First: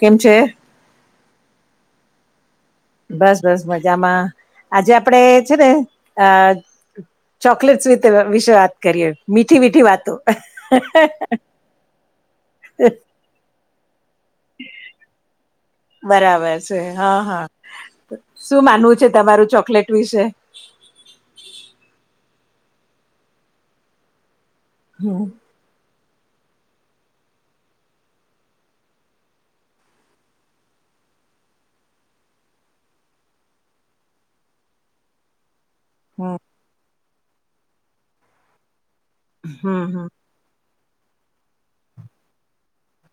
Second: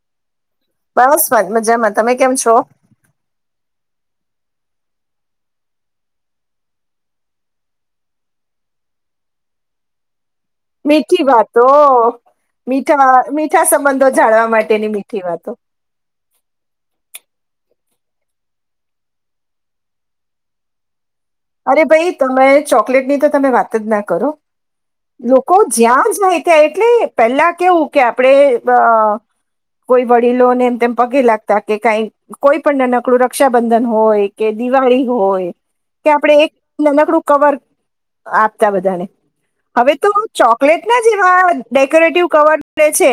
કેમ છે બસ ફાઇન મજામાં. તમે કેમ છો? બસ બસ મજામાં. આજે આપડે છે ને અ ચોકલેટ વિશે વાત કરીએ. મીઠી મીઠી વાતો. મીઠી વાતો. મીઠા મીઠા સપ બરાબર છે. હા હા શું માનવું છે તમારું ચોકલેટ વિશે? અરે ભાઈ તમે ચોકલેટની તો તમે વાત જ ના કરો હમ લોકો જ્યાં જ હોય ત્યાં એટલે પેલા કેવું કે આપડે અ કોઈ વડીલોને એમ તેમ પગે લાગતા કે કઈ કોઈ પણ નાનકડું રક્ષાબંધન હોય કે દિવાળી હોય, કે આપણે હમ એક નનકડું કવર આપતા બધાને હમ હવે હમ તો ચોક લેટના જેવા ડેકોરેટિવ કવર છે,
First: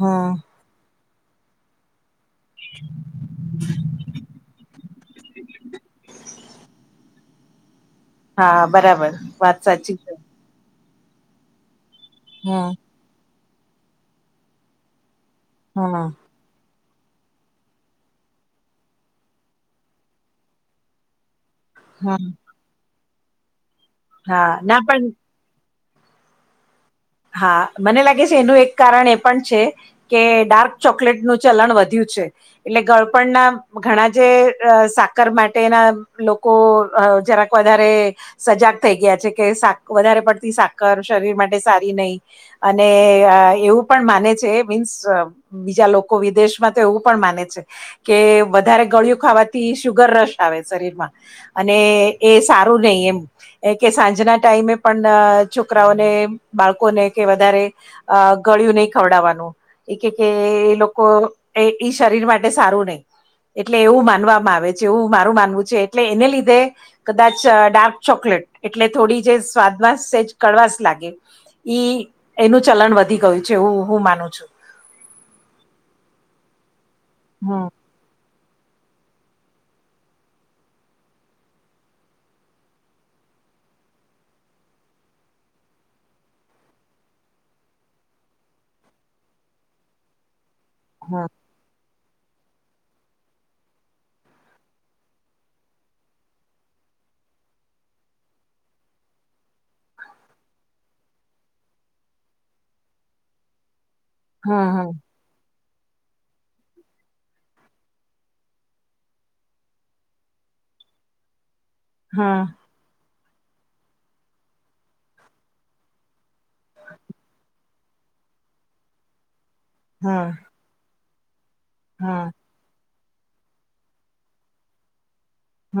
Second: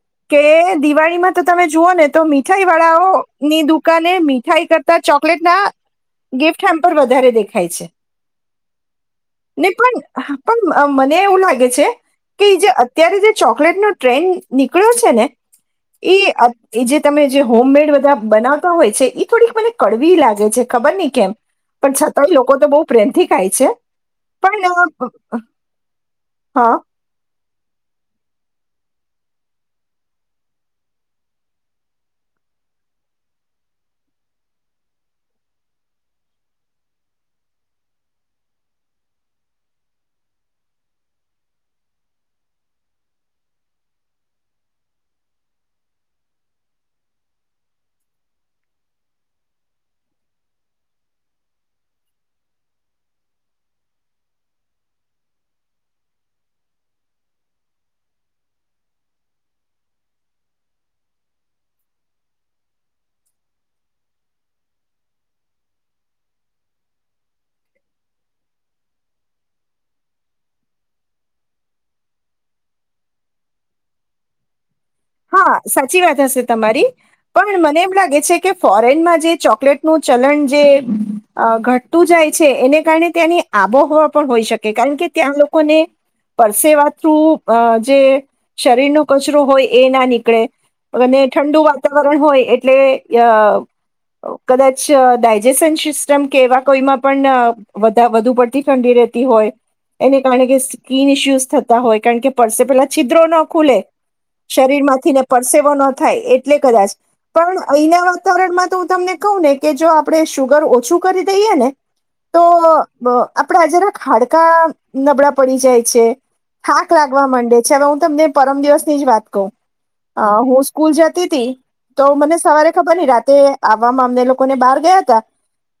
હમ કે દિવાળીમાં તો તમે જુઓ ને તો મીઠાઈ વાળાઓની દુકાને મીઠાઈ કરતા ચોકલેટ ના ગિફ્ટ [unintelligible] દેખાય છે. હા બરાબર વાત ને સાચી પણ છે. પણ મને એવું લાગે છે કે હમ જે અત્યારે જે ચોકલેટ નો ટ્રેન્ડ નીકળ્યો છે ને, હમ એ એ જે તમે જે હોમમેડ બધા બનાવતા હોય છે એ થોડીક મને કડવી લાગે છે ખબર નહી કેમ પણ હમ છતાંય લોકો તો બહુ પ્રેમથી ખાય છે હા ના પણ હા હા મને લાગે છે એનું એક કારણ એ પણ છે કે ડાર્ક ચોકલેટનું ચલણ વધ્યું છે એટલે ગળપણ ના ઘણા જે સાકર માટેના લોકો જરાક વધરે સજાગ થઈ ગયા છે કે વધારે પડતી સાકર શરીર માટે નહીં અને એવું પણ માને છે મીન્સ બીજા લોકો વિદેશમાં તો એવું માને છે કે વધારે ગળિયું ખાવાથી શુગર રસ આવે શરીરમાં અને એ સારું નહી એમ કે સાંજના ટાઈમે પણ છોકરાઓને બાળકોને કે વધારે અ ગળિયું નહી ખવડાવવાનું એ કે કે લોકો એ ઈ શરીર માટે સારું નહી. એટલે એવું માનવામાં આવે છે એવું મારું માનવું છે એટલે એને લીધે કદાચ ડાર્ક ચોકલેટ એટલે થોડી જે સ્વાદમાંસ છેજ કડવાસ લાગે. ઈ એનું ચલન વધી ગયું છે હું હું માનું છું. હા સાચી વાત હશે તમારી પણ હમ મને એમ લાગે છે કે ફોરેનમાં જે ચોકલેટનું ચલણ જે ઘટતું જાય છે એને કારણે તની આબોહવા પણ હોઈ શકે કારણ કે ત્યાં લોકોને પરસેવા થ્રુ જે શરીર નો કચરો હોય એ ના નીકળે અને હમ ઠંડુ વાતાવરણ હોય એટલે અ કદાચ ડાયજેશન સિસ્ટમ કેવા કોઈમાં પણ વધુ પડતી ઠંડી રહે. તી હોય. એને કારણે કે સ્કીિન ઇસ્યુસ થતા હોય કારણ કે પસે પેલા છિદ્રો ના ખુલે. શરીર હમ માંથી ને પડસે. થાય એટલે કદાચ પણ અહીના વાતાવરણમાં તો હું તમને કહું ને કે જો આપણે શુગર ઓછું કરી દઈએ ને તો હમ આપડે જરાક ખાડકા નબળા પડી જાય છે. થાક લાગવા માંડે છે. હવે હું તમને પરમ દિવસ ની જ વાત હમ હું સ્કૂલ જતી ત તો હમ મને સવારે ખબર ન રા તે આવવામાં અમને લોકોને બહાર ગયા હતા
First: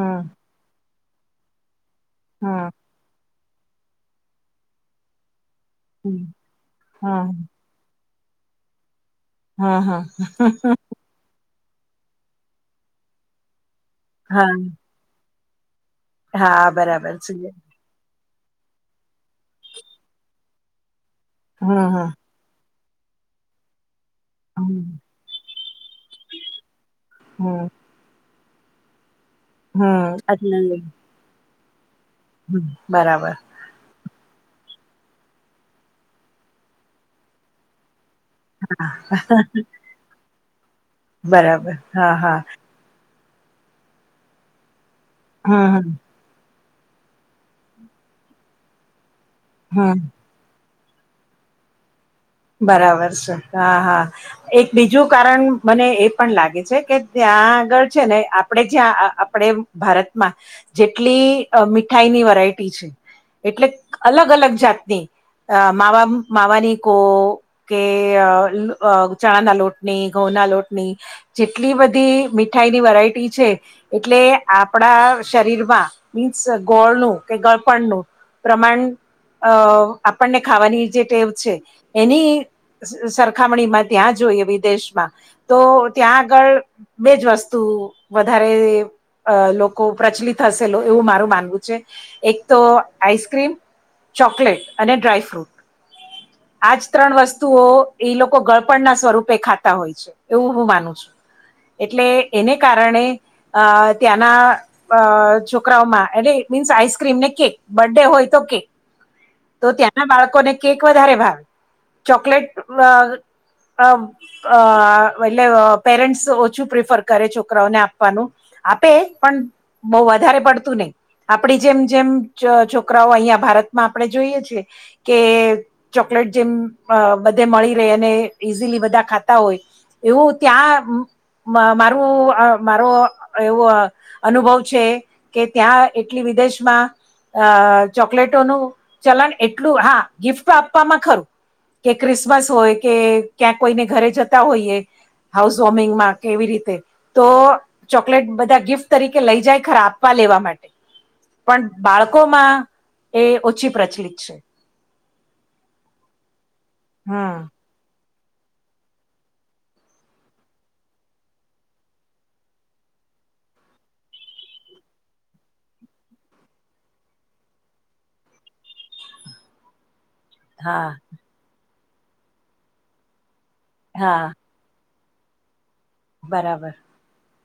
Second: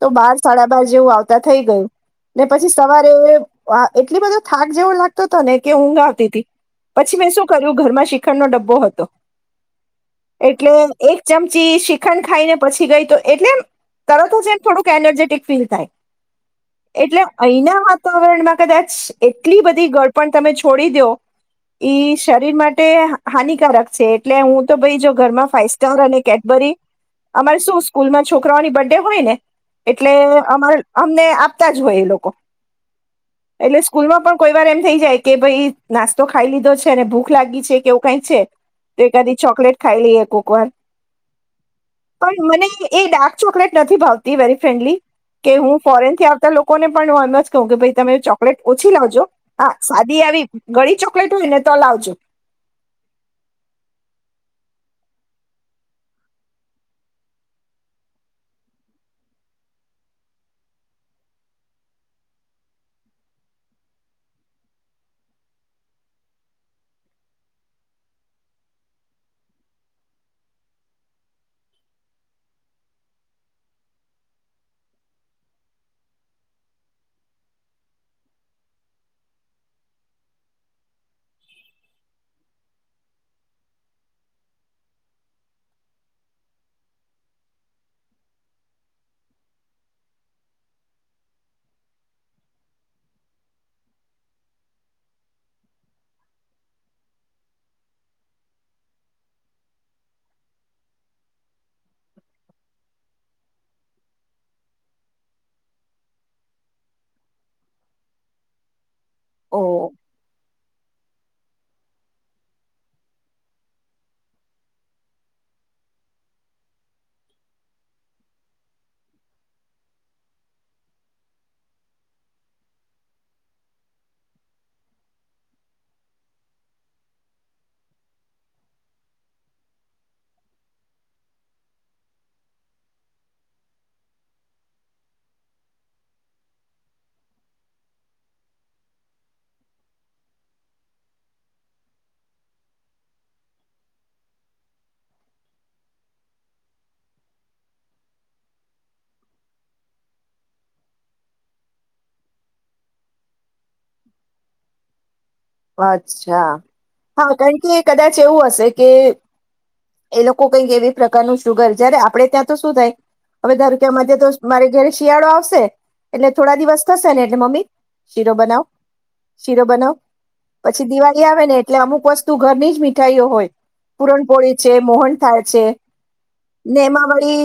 તો બાર સાડા બાર જેવું આવતા થઈ ગયું. ને હમ પછી સવારે એટલી બધો થાક જેવો લાગતો હતો ને કે ઊંઘ હમ આવતી હતી પછી મેં શું હમ કર્યું ઘરમાં શ્રીખંડ નો ડબ્બો હતો. હમ હમ એટલે એક ચમચ પછી શ્રીખંડ ખાઈ ને પછી ગઈ તો એટલે એમ તરત હા જ એમ થોડુંક એનર્જેટિક ફીલ થાય. હા બરાબર એટલે છે અહીના વાતાવરણમાં કદાચ એટલી બધી ગળપણ તમે છોડી દો હમ હમ ઈ શરીર માટે હાનિકારક છે. એટલે હું તો હમ ભાઈ જો ઘરમાં ફાઈવ સ્ટાર અને કેડબરી હમ અમારે શું સ્કૂલમાં છોકરાઓની બર્થ ડે હોય ને હમ એટલે અ એટલે અમને આપતા જ હોય એ લોકો. હમ બરાબર એટલે સ્કૂલમાં પણ કોઈ વાર એમ થઈ જાય કે ભાઈ નાસ્તો ખાઈ લીધો છે અને ભૂખ લાગી છે કે કઈ છે તો એકાદી ચોકલેટ ખાઈ લઈએ કોક વાર. બરાબર હા હા પણ મને એ ડાર્ક ચોકલેટ નથી ભાવતી વેરી ફ્રેન્ડલી કે હમ હું હમ ફોરેનથી આવતા કોને પણ હ એમ જ કહું કે ભ તમે ચોકલેટ ઓછી લાવજો હા હમ સાદી આવી ઘણી ચોકલેટ હોય ને તો લાવજો. બરાબર છે. હા હા એક બીજું કારણ મને એ પણ લાગે છે કે ત ત્યાં આગળ છે ને આપણે જ્યાં આપણે ભારતમાં જેટલી મીઠાઈ ની વેરાઈટી છે એટલે અલગ અલગ જાતની માવાની કો કે ચણા ના લોટની, ઘઉંના લોટની જેટલી બધી મિત મીઠાઈની વેરાયટી છે. એટલે આપણા શરીર માં મીન્સ ગોળનું કે ગ ગળપણ નું પ્રમાણ આપણને ખાવાની જે ટેવ છે એની સરખામણીમાં ત્યાં જોઈએ વિદેશમાં તો ત્યાં આગળ બેજ વસ્તુ વધારે અ લોકો પ્રચલિત હશે. એવું મારું માનવું છે એક તો આઈસક્રીમ ચોકલેટ અને ડ્રાયફ્રૂટ. આજ ત્રણ વસ્તુઓ એ લોકો ગળપણના સ્વરૂપે ખાતા હોય છે. એવું હું માનું છું. એટલે એને કારણે અ ત્યાંના અ છોકરાઓમાં એટલે મીન્સ આઈસક્રીમ ને કેક બર્થ ડે હોય તો કેક તો ઓહ ત્યાંના બાળકોને કેક વધારે ભાવે. ચોકલેટ અ અ અ એટલે પેરેન્ટ્સ ઓછું પ્રિફર કરે છોકરાઓને આપવાનું. આપે પણ બહુ વધારે પડતું નહી આપડી જેમ જેમ છોકરાઓ અહિયાં ભારતમાં આપણે જોઈએ છે કે ચોકલેટ જેમ બધે મળી રહે અને ઈઝીલી ખાતા હોય એવું ત્યાં મારું મારો એવું અનુભવ છે કે ત્યાં એટલી વિદેશમાં અ ચોકલેટોનું ચલાણ એટલું હા ગિફ્ટ આપવામાં ખરું. કે ક્રિસમસ હોય કે ક્યાં કોઈને ઘરે જતા હોઈએ. હાઉસ વોર્મિંગમાં કેવી રીતે તો ચોકલેટ બધા ગિફ્ટ તરીકે લઈ જાય ખરા આપવા લેવા માટે પણ બાળકોમાં એ ઓછી પ્રચલ છે. અચ્છા હા હમ કારણ કે કદાચ એવું હશે કે એ લોકો કઈક એવી પ્રકારનું શુગર જય્યારે આપડે ત્યાં તો શું થાય. હવે ધારો કે મજ તો મારે ઘરે શિયાળો આવશે. એટલે થોડા દિવસ થશે ને એટલે મમ્મી શીરો બનાવ શીરો બનાવ પછી હા દિવાળી આવે ને એટલે અમુક વસ્તુ ઘરની જ મીઠાઈઓ હોય હા પુરણપોળી છે મોહન થાય છે બરાબર નેમાવળી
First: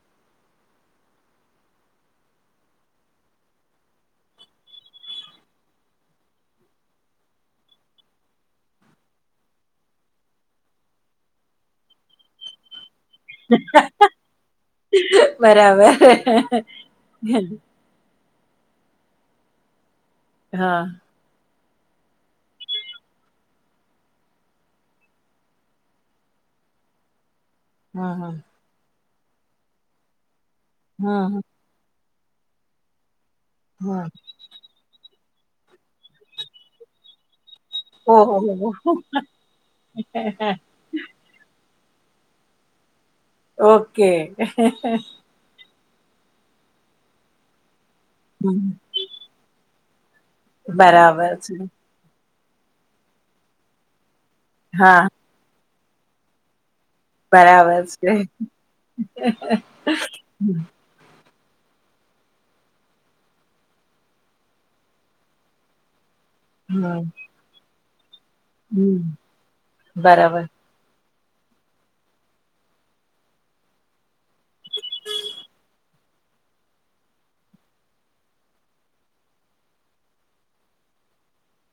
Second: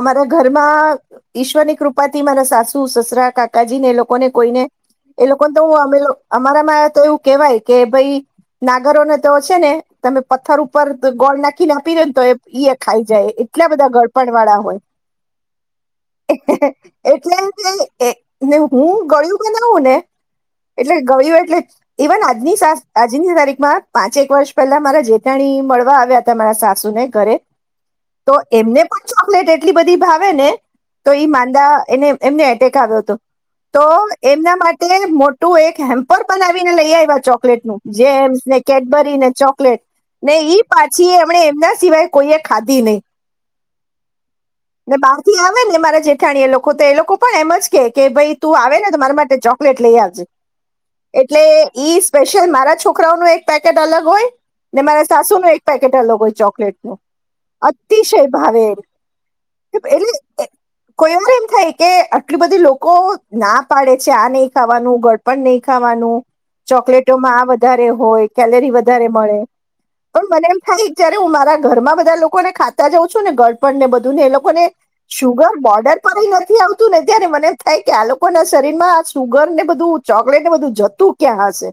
અમારા ઘરમાં ઈશ્વરની કૃપાથી મારા સાસુ સસરા કાકાજી ને એ લોકો ને કોઈને એ લોકોને તો હ અમે અમારામાં તો એવું કેવાય કે ભાઈ. નાગરોને તો છે ને તમે પથ્થર ઉપર ગોળ નાખીને આપીનેે ને તો ખાઈ જાય એટલા બધા ગળપણ વાળા હોય. બરાબર એટલે હું ગળું બનાવું ને. હા એટલે ગળ્યું એટલે ઇવન આજની સા આજની તારીખમાં પાંચેક વર્ષ પહેલા મારા જેતાાણી મળવા આવ્યા હતા મારા સાસ સુને ઘરે હા હા તો એમને પણ ચોકલેટ એટલી બધી ભાવે ને તો ઈ હમ માંદા એને એમને એટેક આવ્યો હતો તો હમ એમના માટે મો તું એક હેમ્પર બનાવીને લઈ આવ્યા છો. ચોકલેટ નું જેમ્સ ને ઓહ કેડબરી ને ચોકલેટ ને ઈ પાછી એ એમણે એમના સિવાાઈ કોઈએ ખાધી નહી. ઓકે. અને બહાર થી આવે ને મારા જેઠાણીય લોકો તો એ લોકો પણ એમ જ કે કે ભાઈ તું આવે ને તો મારા માટે ચોકલેટ લઈ આવજે. બરાબર એટલે છે. ઈ સ્પેશિયલ મારા છોકરાઓ નું એક પેકેટ અલગ હોય ને હા મારા સાસુ નું એક પેકેટ અલગ હોય ચોકલેટ નું. બરાબર છે અતિશય ભાવે એ હમ કોઈ થાય કે આટલી બધી લોકો ના પાડે છે આ નહી ખાવાનું ગળપણ નહી ખાવાનું. હમ ચોકલેટોમાં આ વધારે હોય કેલરી વધારે મળે પણ બરાબર મને એમ થાય ત્યારે હું મારા ઘરમાં બધા લોકો ને ખાતા જઉં છું ને ગરપણ ને બધું ને એ લોકોને શુગર બોર્ડર પર નથી આવતું ને અત્યારે મને થાય કે આ લોકો ના શરીર માં સુગર ને બધું ચોકલેટ ને બધું જતું ક્યાં હશે.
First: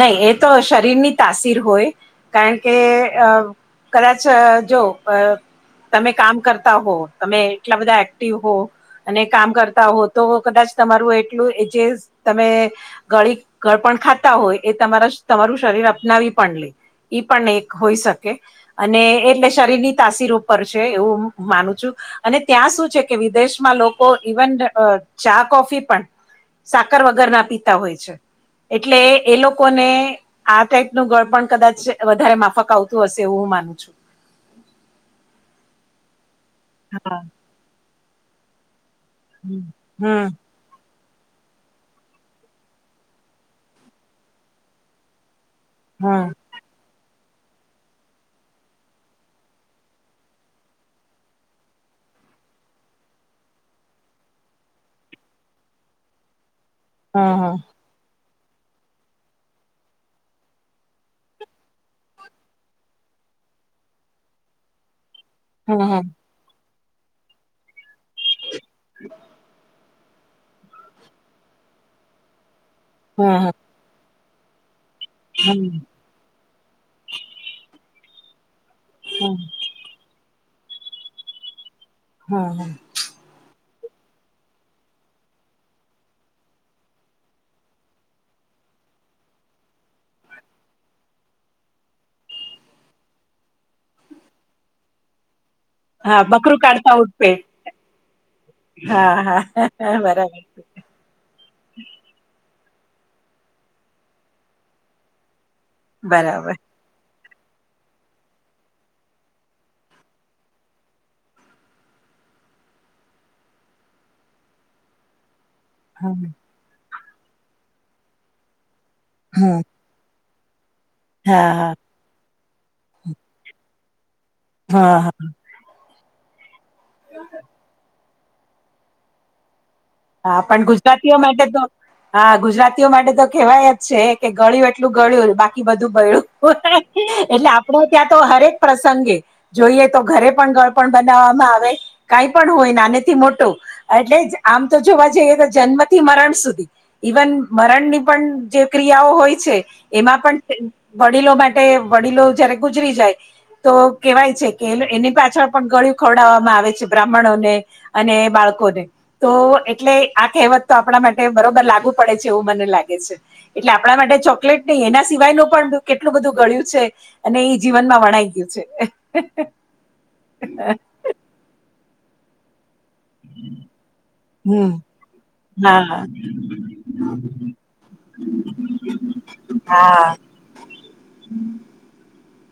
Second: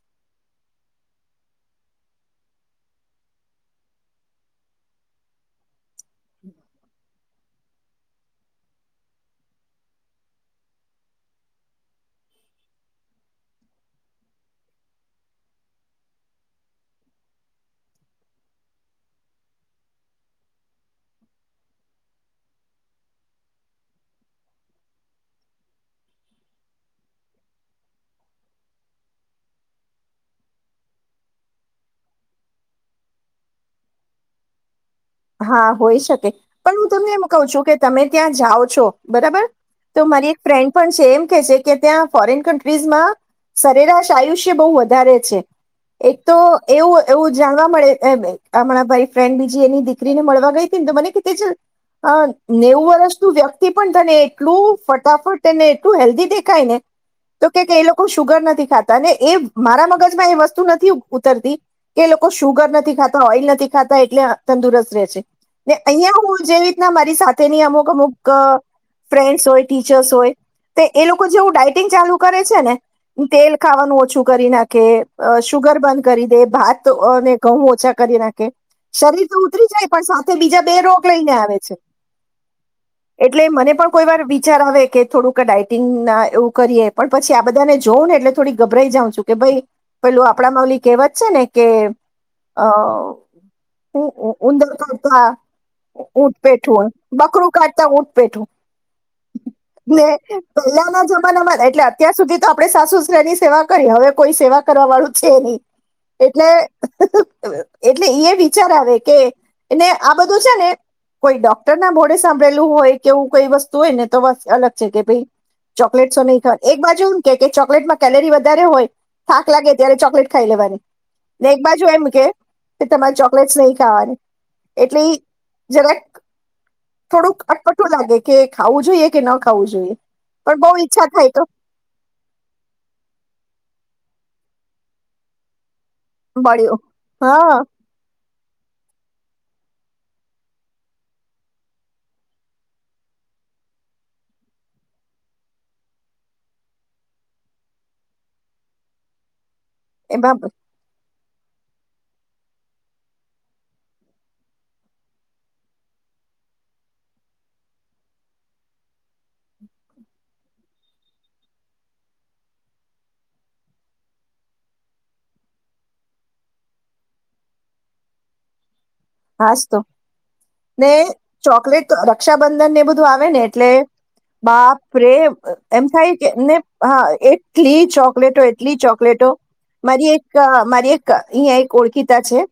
નહી એ તો શરીરની તાસીર હોય કારણ કે અ કદાચ જો અ તમે કામ કરતા હો તમે એટલા બધા એક્ટિવ હો અને કામ કરતા હો તો કદાચ તમારું એટલું જે તમે ગળ ગળપણ ખા હોય એ તમારા તમારું શરીર અપનાવી પણ લે ઈ પણ એક હોઈ શકે અને એટલે શરીરની તાસીરો ઉપર છે એવું માનું છું અને ત્યાં શું છે કે વિદેશમાં લોકો ઇવન ચા કોફી પણ સાકર વગર ના પીતા હોય છે. એટલે એ લોકોને આ ટાઈપનું ગળ પણ કદાચ વધારે માફક આવતું હશે એવું હું માનું છું હા હોય શકે પણ હું તમને હા એમ કઉ છું કે તમે ત્યાં જાઓ છો બરાબર હમ. તો હમ મારી એક ફ્રેન્ડ પણ છે એમ કે કે ત્યાં ફોરેન કન્ટ્રીઝમાં સરેરાશ આયુષ્ય બહુ વધારે છે એક હમ તો એવું એવું જાણવા મળે હમણાં ભાઈ ફ્રેન્ડ બીજી એની દીકરી ને મળવા ગઈ તી મને કે તેજલ અ નેવું વર્ષ નું વ્યક્તિ પણ તને એટલું ફટાફટ તેને એટલું હેલ્ધી દેખાય ને તો હમ કે ક એ લોકો શુગર નથી ખાતા ને એ મારા મગજમાં એ વસ્તુ નથી ઉતરતી કે લોકો સુુગર નથી ખાતા ઓઇલ નથી ખાતા એટલે તંદુરસ્ત રે છે ને હમ અહીંયા હું જેવી રીતના મારી સાથેની અમુક અમુક ફ્રેન્ડસ હોય ટીચર્સ હોય તો એ લોકો જેવું ડાયટિંગ ચાલુ કરે છે ને હમ તેલ ખાવાનું ઓછું કરી નાખે કે હમ શુગર બંધ કરી દે ભાતને ઘઉં ઓછા કરી નાખે શરીર હમ. તો ઉતરી જાય સાથે બીજા બે રોગ લઈને આવે છે હા હા એટલે મને પણ કોઈ વાર વિચાર આવે કે થોડુંક ડઇટિંગ ના એવું કરીએ પણ પછી આ બધાને જોઉં ને એટલે થોડીક ગભરાઈ જાઉ છું કે ભાઈ પેલું આપણા મૌલિક એવા જ છે ને કે અ હ ઉંદર તોતા હા ઊંટ બકરું પેઠું હોય કાઢતા ઉઠપે બકરું કાઢતા ઊંટ પેઠું હા હા ને બરાબર પહેલા ના જમાનામાં એટલે અત્યાર સુધી તો આપણે સાસુસરાની સેવા કરીએ હવે કોઈ સેવા કરવા વાળું છે નહી એટલે બરાબર. એટલે એ એ વિચાર આવે કે ને આ બધું છે ને કોઈ ડોક્ટર ના ભોડે સાંભળેલું હોય કે એવું કઈ વસ્તુ હોય ને તો અલગ છે કે ભાઈ ચોકલેટો હમ નહીં ખા એક બાજુ એવ કે કે ચોકલેટમાં કેલરી વધારે હોય થાક હમ લાગે ત્યારે ચોકલેટ ખાઈ લેવાની ને હા એક હા બાજુ એમ કે તમારે ચોકલેટસ નહી ખાવાની હા એટલે હા જરાક થોડુંક અટપટું લાગે કે ખાવું જોઈએ કે ન ખાવું જોઈએ હા પણ બહુ ઈચ્છા ગુજરાતીઓ થાય માટે તો હા ગુજરાતીઓ માટે તો કેહેવાય જ છે કે ગળ્યું એટલું ગળ્યું બાકી બધું ગળ્યું મળ્યું એટલે હા આપડ ત્યાં તો હરેક પ્રસંગે જોઈએ તો ઘરે પણળ પણ બનાવવામાં આવે કઈ પણ હોય નાને થી મોટો એટલે જ આમ તો જોવા જઈએ કે જન્મથી મરણ સુધી ઈવન મરણ ની પણ જે ક્રિયાઓ હોય છે એમાં પણ વડીલો માટે વડીલો જયારે ગુજરી જાય તો કેવાય છે કે એની પાછળ પણ ગળયું ખવડાવવામાં આવે છે બ્રાહ્મણોને અને બાળ બાળકોને તો એટલે આ કહેવત તો આપણા માટે બરોબર લાગુ પડે છે એવું મને લાગે છે એટલે આપણા માટે ચોકલેટ નહી એના સિવાય ન પણ કેટલું બધું ગળ્યું છે અને એ જીવનમાં વણાઈ ગયું છે હાસ તો ને ચોકલેટ રક્ષાબંધન ને બધું બધું આવે ને એટલે હમ બાપરે હા એમ હા થાય કે એમને હા એટલી ચોકલેટો એટલી ચોકલેટો મારી હા, એક મારી એક અહીં એક ઓળખીતા છે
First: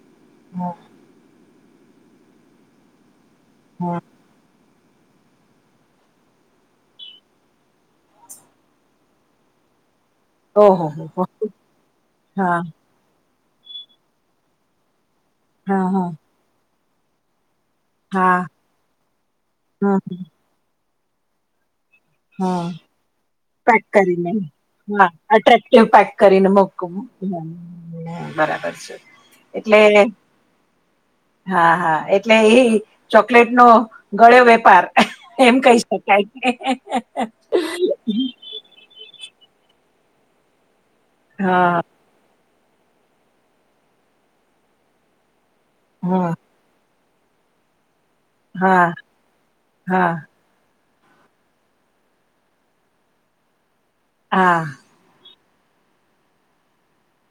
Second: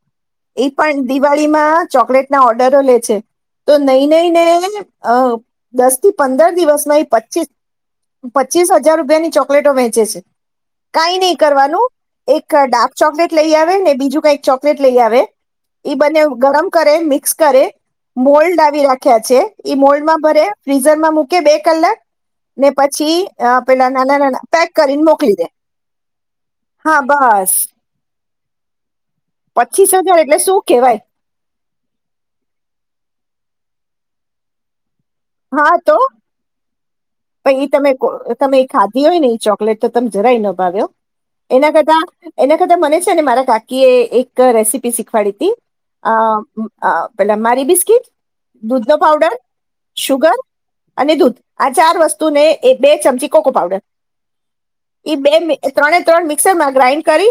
એ પણ પાર્ટી માં ચોકલેટ ના ઓર્ડરો લે છે તો હા. નહી નહી ને અ દસ થી પંદર દિવસમાં એ પચીસ પચીસ હજાર રૂપિયાની ચોકલેટો વેંચે છે ઓહો હો, કઈ હો. નહી કરવાનું એક હા ડાર્ક ચોકલેટ લઈ આવે ને બીજું કઈક ચોકલેટ લઈ આવે હા એઈ હા બને ગરમ કરે મિક્સ કરે હા મોલ્ડ આવી રાખ્યા છે હા મોલ્ડમાં ભરે ફ્રીઝર માં મૂકે બે કલાક હા ને પછી અ, પેક પેલા નાના કરીને નાના પેક કરીને હા મોકલી દે એટક્ટિવ પેક કરીને મોક હા બસ બરાબર છે. એટલે પચીસ હજાર એટલે શું કેવાય હા હા એટલે એ ચોકલેટ નો ગળ્યો વેપાર એમ હા કહી તો શકાય. પછ તમે તમે એ ખાધી હોય ને એ ચોકલેટ તો તમે જરાય ન ભાવ્યો એના હા કરતા એના કરતા મને છે ને મારા કાકીએ એક રેસીપી શીખવાડીતી હા હતી અ પેલા મારી બિસ્કીટ, હા દૂધ નો પાવડર, હા સુુગર અને દૂધ આ ચાર વસ્તુને બે ચમચી કોકો પાવડર હાં. ઈ બે ત્રણે ત્રણ મિક્સર માં ગ્રાઇન્ડ કરી.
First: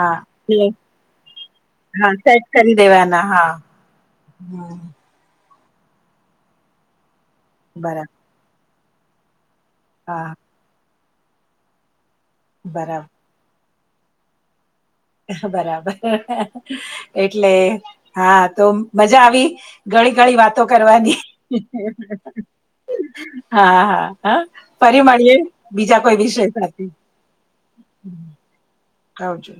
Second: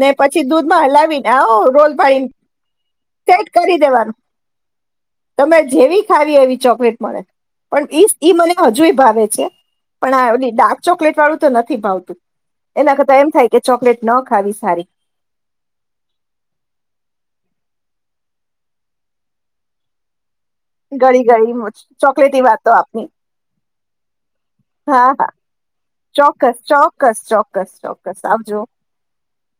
ને પછી એટલે દૂધમાં હલાવીને [unintelligible] હા પાણી સેટ કરી દેવાનું. હમ્મ. તમે જેવી ખાવી એવી ચોકલેટ મળે પણ બરાબર ઈ મને હજુય ભાવે છે. પણ હા આ એ ડાર્ક ચોકલેટ વાળું તો નથી ભાવતું એના બરાબર કરતા એમ થાય કે ચોકલેટ ન ખાવી સારી. બરાબર એટલે હા તો મજા આવી. ઘણી ઘણી વાત. તો કરવાની ગળી ગળી ચોકલેટી વાતો આપની હા હા હા ફરી હા હા મળીએે. ચોક્કસ ચોક્કસ ચોક્કસ ચોક્કસ હમ, આવજો. આવજો.